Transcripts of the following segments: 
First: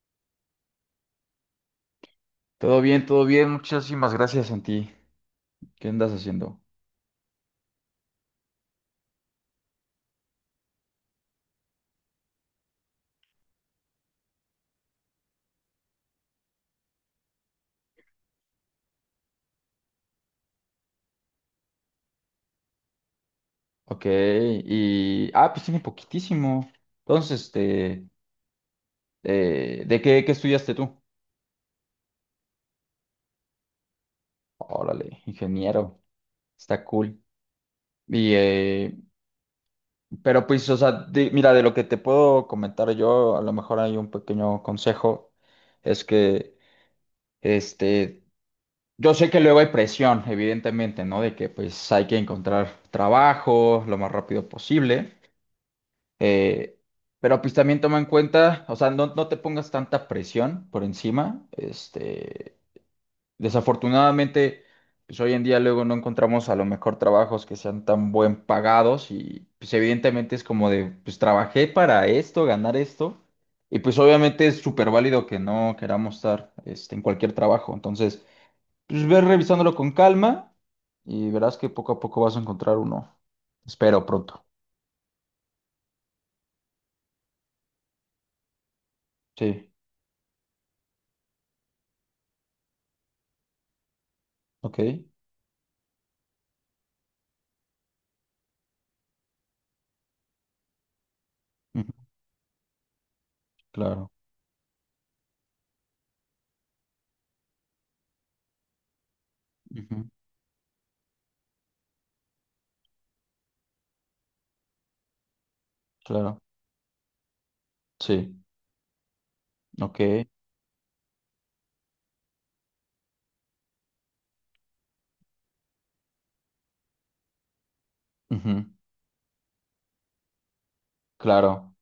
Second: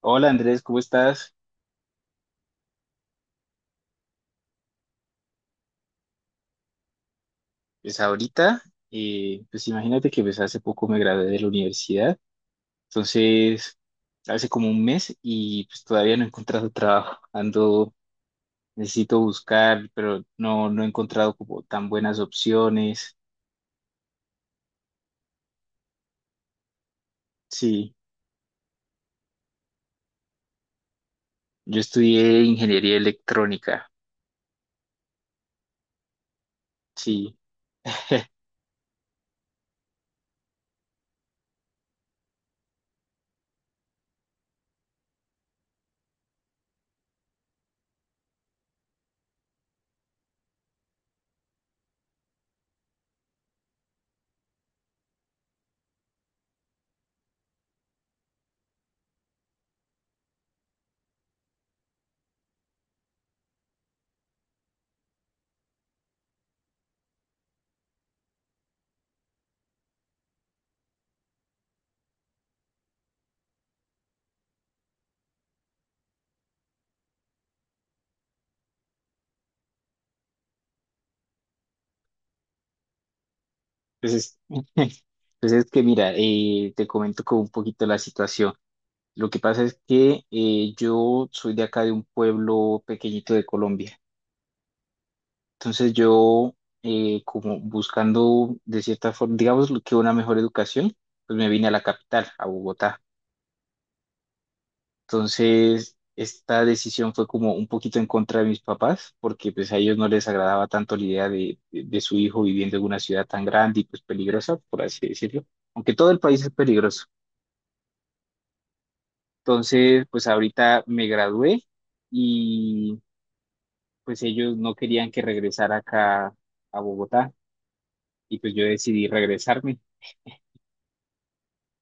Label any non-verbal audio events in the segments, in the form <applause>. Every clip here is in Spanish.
Hola Andrés, ¿cómo estás? Todo bien, todo bien. Muchísimas gracias, Santi. ¿Qué andas haciendo? Pues ahorita, pues imagínate que pues hace poco me gradué de la universidad, entonces hace como un mes y pues todavía no he encontrado <laughs> trabajo, ando, necesito buscar, pero no he encontrado como tan buenas opciones. Ok, y... Ah, pues tiene poquitísimo. Entonces, Sí, este... ¿De qué estudiaste tú? yo estudié ingeniería electrónica. Órale, ingeniero. Está cool. Sí, Y, pero pues, o sea, mira, de lo que te puedo comentar yo, a lo mejor hay un pequeño consejo, es que, este, yo sé que luego hay presión, evidentemente, ¿no? De que pues hay que encontrar trabajo lo más rápido posible. Eh, pero pues también toma en cuenta, o sea, no, no te pongas tanta presión por encima. Este, desafortunadamente, pues hoy en día luego no encontramos a lo mejor trabajos que sean tan buen pagados y pues evidentemente es como de, pues trabajé para esto, ganar esto. Y pues obviamente es súper válido que no queramos estar este, en cualquier trabajo. Entonces, pues ve revisándolo con calma y verás que poco a poco vas a encontrar uno. Espero pues es, pronto. <laughs> pues es que mira, te comento como un poquito la situación. Lo que pasa Sí, es que yo soy de acá de un pueblo pequeñito de Colombia. ok. Entonces como buscando de cierta forma, digamos lo que una mejor educación, pues me vine a la Ujú. capital, a Bogotá. Claro. Entonces esta decisión fue como un poquito en contra de mis papás, porque pues a ellos no Ujú. les agradaba tanto la idea de su hijo viviendo en una ciudad tan grande y pues peligrosa, por así decirlo, aunque todo el Claro, país es peligroso. sí, ok, Entonces pues ahorita me gradué y pues ellos no querían que regresara acá a Bogotá, y ujú, pues yo decidí regresarme. claro.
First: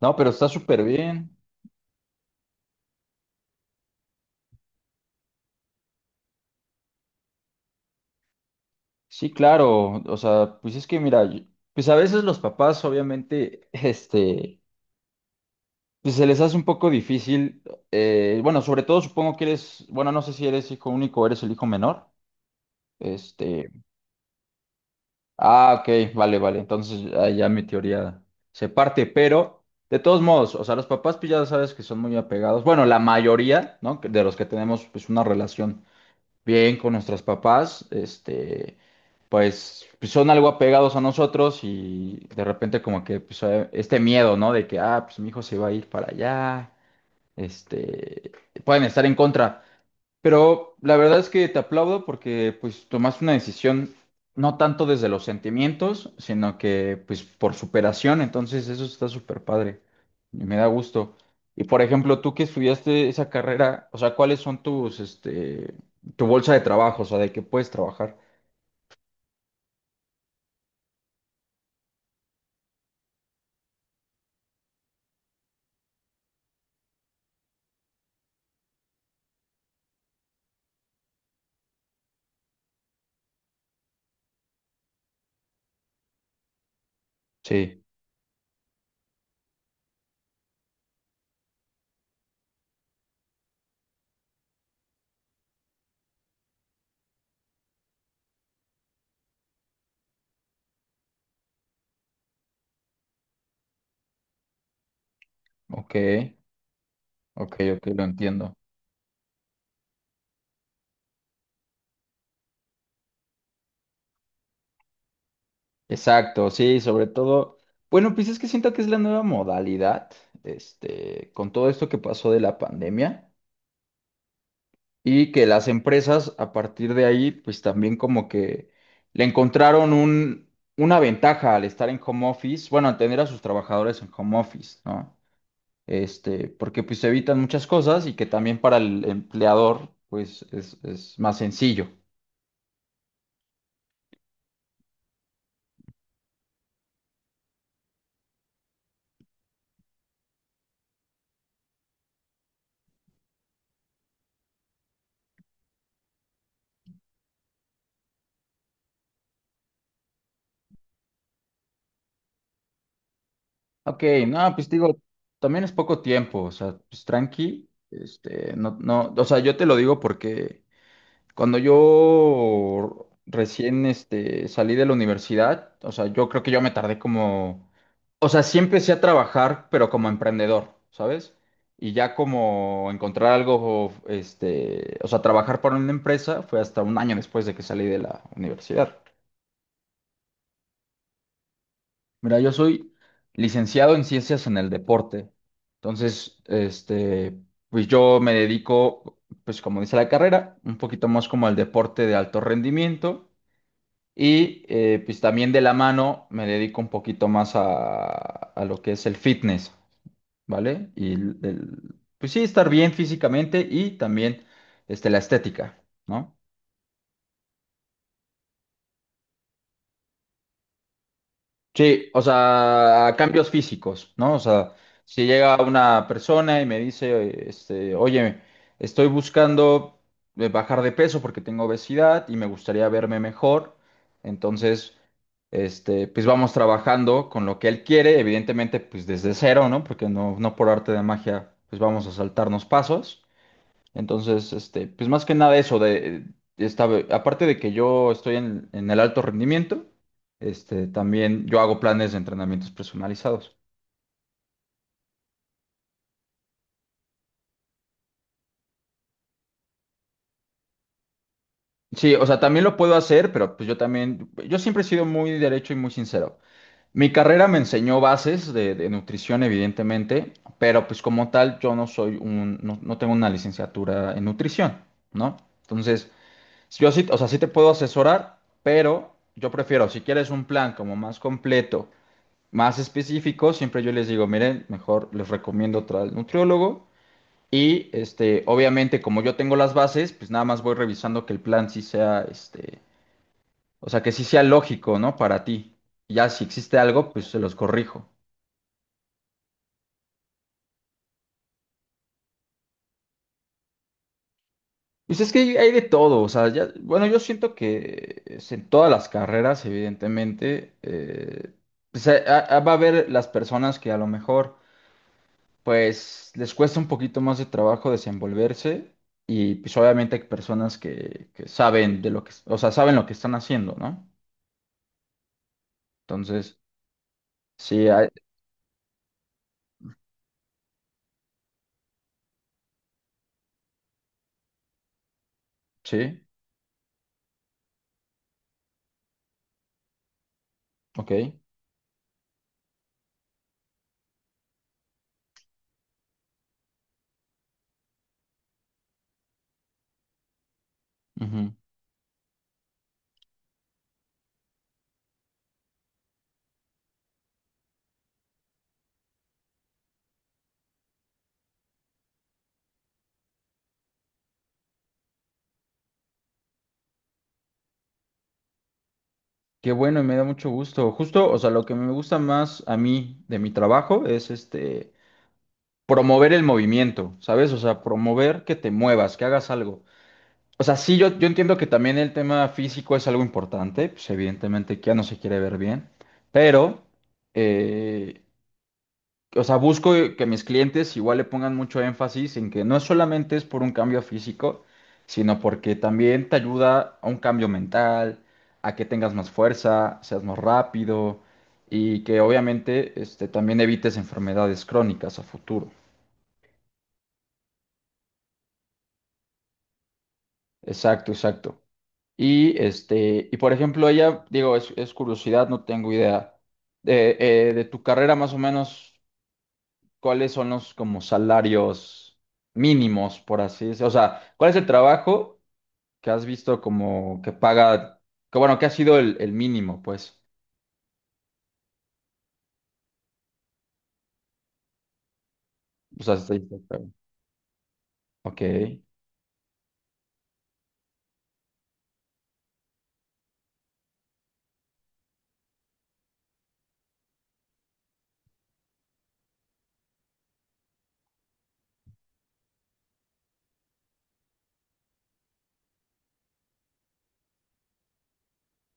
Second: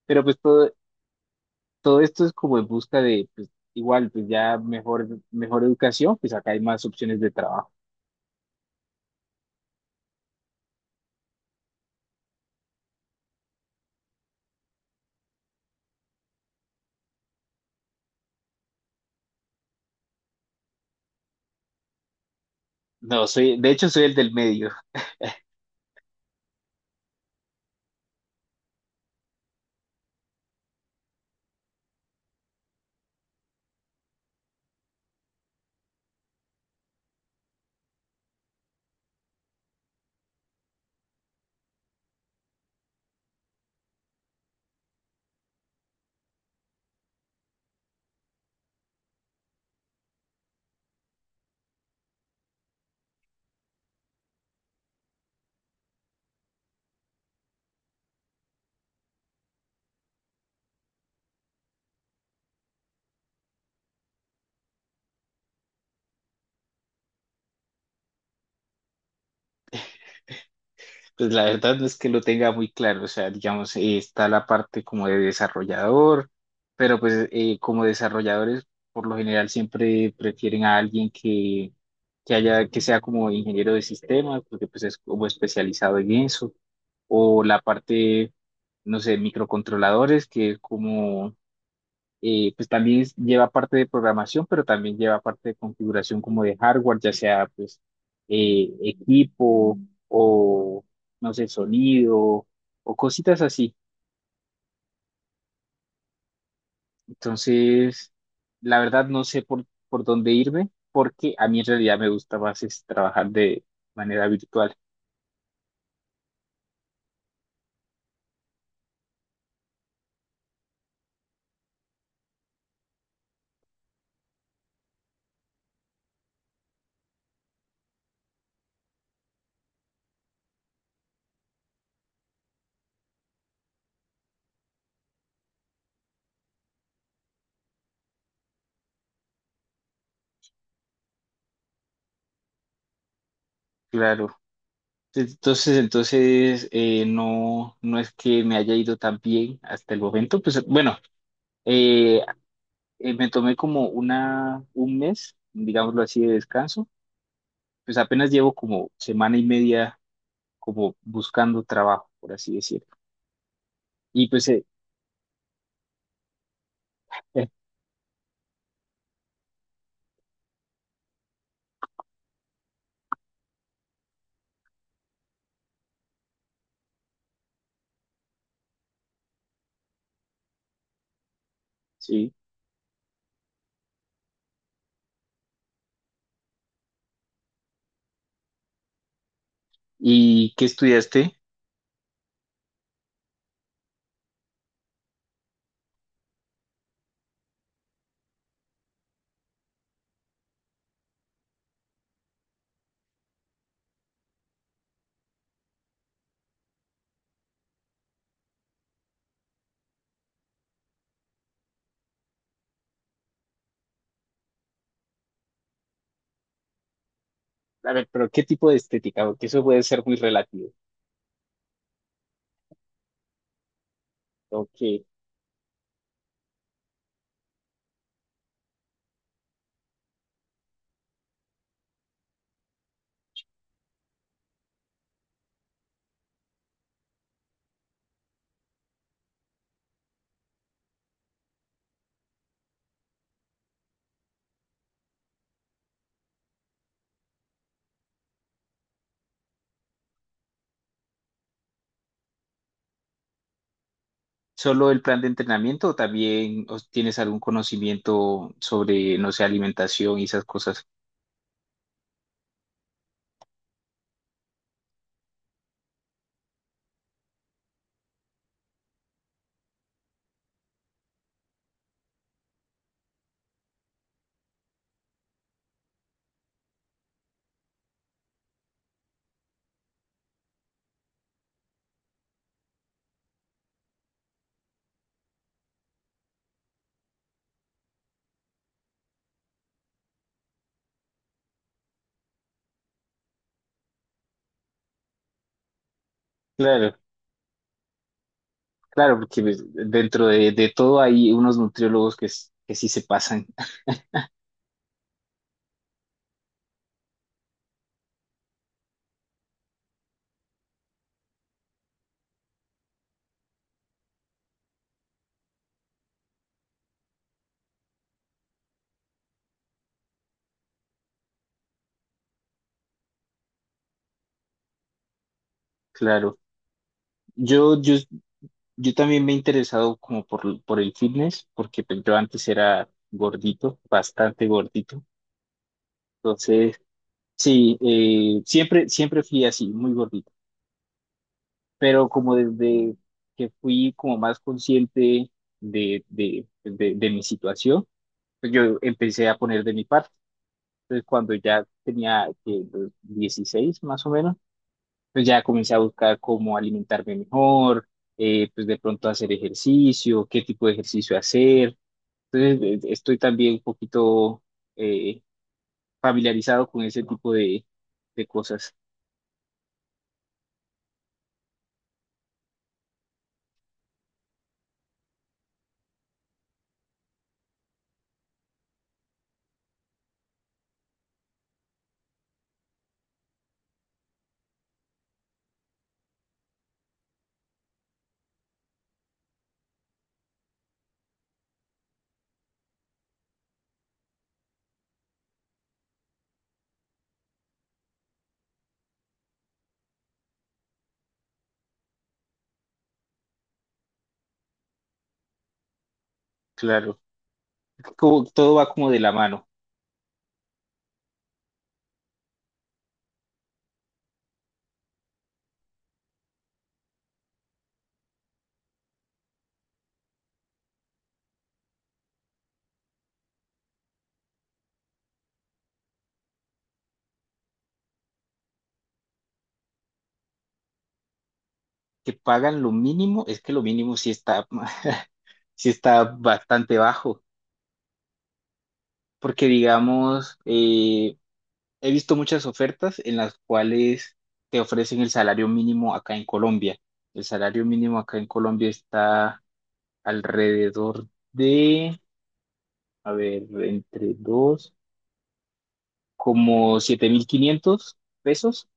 No, Pero pero pues está súper bien. todo esto es como en busca de, pues, igual, pues ya mejor educación, pues acá hay más opciones de trabajo. Sí, claro, o sea, pues es que mira, pues a veces los papás obviamente, <laughs> este, pues se les hace un poco difícil, bueno, sobre todo supongo que eres, bueno, no sé si eres hijo único o eres el hijo menor, No, soy, de este, hecho soy el del medio. <laughs> ah, ok, vale, vale, entonces ahí ya mi teoría se parte, pero de todos modos, o sea, los papás pues ya sabes que son muy apegados, bueno, la mayoría, ¿no? De los que tenemos pues una relación bien con nuestros papás, este, pues, son algo apegados a nosotros y de repente como que pues, este miedo, ¿no? De que, ah, pues mi hijo se va a ir para allá, este, pueden estar en contra. Pero la verdad es que te aplaudo porque pues tomaste una decisión no tanto desde los sentimientos, sino que pues por superación, entonces eso está súper padre y me da gusto. Y por ejemplo, tú que estudiaste esa carrera, o sea, ¿cuáles son tus, este, tu bolsa de trabajo, o sea, de qué puedes trabajar? Pues la verdad no es que lo tenga muy claro, o sea, digamos, está la parte como de desarrollador, pero pues como desarrolladores por lo general siempre prefieren a alguien que haya, que sea como ingeniero de sistemas, porque pues es como especializado en eso, o la Sí, parte, no sé, microcontroladores, que es como pues lleva parte de programación, pero también lleva parte de configuración como de hardware, ya sea pues equipo o, no sé, sonido o cositas así. ok, ok, ok, lo Entonces, entiendo. la verdad no sé por dónde irme, porque a mí en realidad me gusta más es trabajar de manera virtual. Exacto, sí, sobre todo, bueno, pues es que siento que es la nueva modalidad, este, con todo esto que pasó de la pandemia. Y que las empresas a partir de ahí, pues también como que le encontraron una ventaja al estar en home office, bueno, al tener a sus trabajadores en home office, ¿no? Este, porque pues se evitan muchas cosas y que también para el empleador, pues es más sencillo. Claro. Entonces, no es que me haya ido tan bien hasta el momento. Pues bueno, eh, me tomé como un mes, digámoslo así, de descanso. Pues apenas llevo como semana y media como buscando trabajo, por así decirlo. Ok, Y pues, no, pues digo, también es poco tiempo, o sea, pues eh, tranqui, este, no, no, o sea, yo te lo digo porque... Cuando yo recién este, salí de la universidad, o sea, yo creo que yo me tardé como, o sea, sí empecé a trabajar, pero como emprendedor, ¿sabes? Y ya sí. como encontrar algo, este, o sea, trabajar para una empresa fue hasta un año después de que salí de la universidad. ¿Y qué estudiaste? Mira, yo soy licenciado en ciencias en el deporte. Entonces, este, pues yo me dedico, pues como dice la carrera, un poquito más como al deporte de alto rendimiento. Y pues también de la mano me dedico un poquito más a, lo que es el fitness, ¿vale? Y pues sí, estar bien físicamente y también este, la estética, ¿no? A ver, pero ¿qué tipo de estética? Porque eso puede ser muy relativo. Sí, o sea, a cambios físicos, ¿no? O ¿O sea, qué? si llega una persona y me dice, este, oye, estoy buscando bajar de peso porque tengo obesidad y me gustaría verme mejor, entonces, este, pues vamos trabajando con lo que él quiere, evidentemente, pues desde cero, ¿no? Porque no, no por arte de magia, pues vamos a saltarnos pasos. Entonces, este, pues más que nada eso de aparte de que yo estoy en, el alto rendimiento, este, también yo hago planes de entrenamientos personalizados. ¿Solo el plan de entrenamiento o también tienes algún conocimiento sobre, no sé, alimentación y esas cosas? Sí, o sea, también lo puedo hacer, pero pues yo también, yo siempre he sido muy derecho y muy sincero. Mi carrera me enseñó bases de, nutrición, evidentemente, pero pues como tal yo no soy no tengo una licenciatura en nutrición, ¿no? Entonces, yo sí, o sea, sí te puedo asesorar, pero yo prefiero, si quieres un plan como más completo, más específicos, siempre yo les digo, miren, mejor les recomiendo otra al nutriólogo. Y este, obviamente, como yo tengo las bases, pues nada más voy revisando que el plan sí sea, este, o sea, que sí sea lógico, ¿no? Para ti. Ya si existe Claro, algo, pues se los corrijo. claro, porque pues, dentro de todo hay unos nutriólogos que sí se pasan. Pues es que hay de todo, o sea, ya, bueno, yo siento que es en todas las carreras, evidentemente, pues, va a haber las personas que a lo mejor pues les cuesta un poquito más de trabajo desenvolverse, y pues obviamente hay personas que saben de lo que, o sea, saben lo que están haciendo, ¿no? Claro. Entonces, yo, sí, yo, Yo también me he interesado como por el fitness, porque pues, yo antes era gordito, bastante gordito. sí, Entonces, sí, siempre fui así, muy gordito. ok. Pero como desde que fui como más consciente pues, de mi situación, pues, yo empecé a poner de mi parte. Entonces, cuando Ujú. ya tenía los 16 más o menos, pues ya comencé a buscar cómo alimentarme mejor, pues de pronto hacer ejercicio, qué tipo de ejercicio hacer. Entonces, estoy también un poquito eh, familiarizado con ese tipo de cosas. Qué bueno y me da mucho gusto. Justo, o sea, lo que me gusta más a mí de mi trabajo es este, promover el movimiento, ¿sabes? O sea, promover que te muevas, que hagas algo. O sea, sí, yo entiendo que también el tema físico es algo importante, pues evidentemente que ya no se quiere ver bien, pero... eh, o sea, busco que mis clientes igual le pongan mucho énfasis en que no solamente es por un cambio físico, sino porque también te ayuda a un cambio mental, a que tengas más fuerza, seas más rápido y que obviamente este, también evites enfermedades crónicas a futuro. Claro, como, todo va como de la mano. Exacto, exacto. Y este, por ejemplo, ella, digo, es curiosidad, no tengo idea. De tu carrera más o menos, cuáles son los como salarios mínimos, por así decirlo. O sea, ¿cuál es el trabajo que has visto como que paga, que bueno, que ha sido el mínimo, pues? Que pagan lo mínimo, es que lo mínimo sí está, <laughs> sí O está sea, bastante bajo, ok. porque digamos, he visto muchas ofertas en las cuales te ofrecen el salario mínimo acá en Colombia. El salario mínimo acá en Colombia está alrededor de, a ver, entre dos. Como 7.500 pesos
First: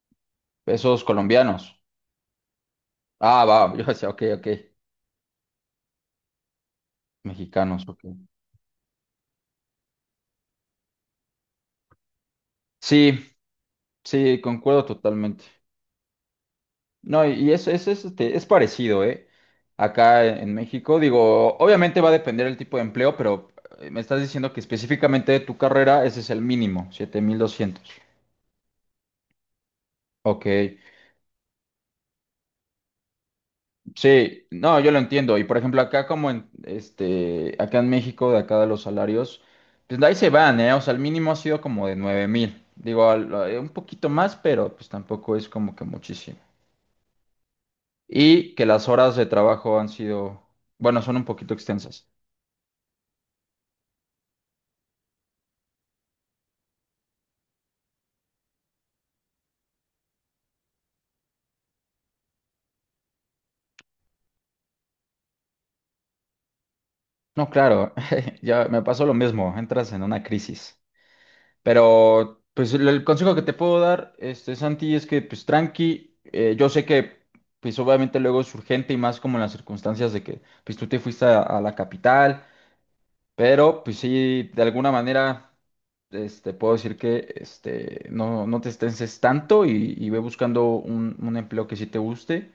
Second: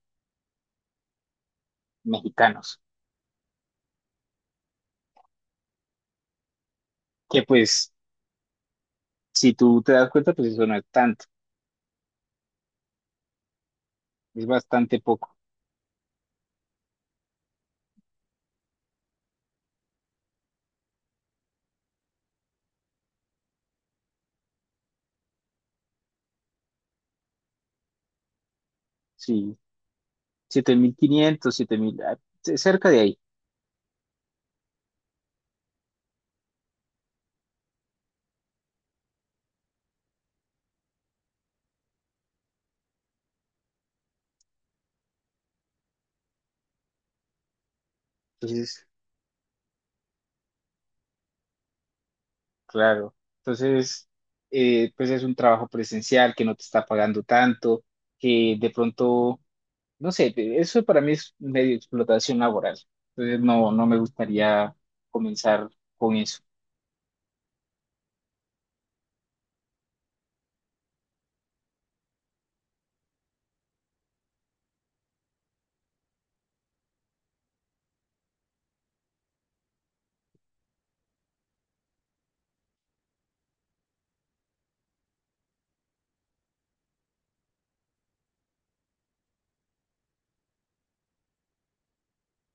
Pesos colombianos. mexicanos, Ah, va, <laughs> yo decía, ok, ok. que Mexicanos, pues ok. si tú te das cuenta, pues eso no es tanto, Sí, sí, es concuerdo bastante poco. totalmente. No, y eso, eso es, este, es parecido, ¿eh? Acá en México, digo, obviamente va a depender el tipo de empleo, pero me estás diciendo que específicamente de tu carrera ese es el mínimo, 7,200. Sí, Ok, 7.500, 7.000, ah, cerca de ahí, sí, no, yo lo entiendo. Y por ejemplo, acá como acá en México, de acá de los salarios, pues ahí se van, ¿eh? O sea, el mínimo ha sido como de 9,000. Digo, un poquito más, pero pues tampoco es como que muchísimo. Y que entonces, las horas de trabajo han sido, bueno, son un poquito extensas. claro. Entonces, pues es un trabajo presencial que no te está pagando tanto, que de pronto, no sé, eso para mí es medio explotación laboral, entonces no me gustaría comenzar con eso. No, claro, <laughs> ya me pasó lo mismo, entras en una crisis. Pero, pues, el consejo que te puedo dar, este, Santi, es que, pues, tranqui, yo sé que, pues, obviamente luego es urgente y más como en las circunstancias de que, pues, tú te fuiste a, la capital, pero, pues, sí, de alguna manera, este, puedo decir que, este, no, no te estreses tanto y ve buscando un empleo que sí te guste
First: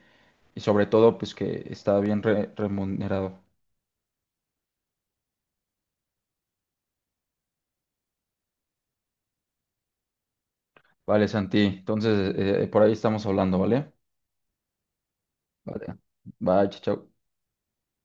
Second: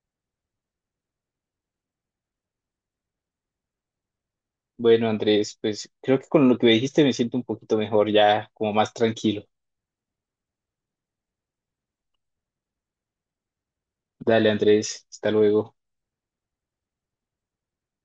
y sobre todo, pues, que está bien remunerado. Bueno, Andrés, pues creo que con lo que me dijiste me siento un poquito mejor, ya como más tranquilo. Vale, Santi. Entonces, por ahí estamos hablando, ¿vale? Dale, Andrés, hasta luego. Vale. Bye, chao. Chao.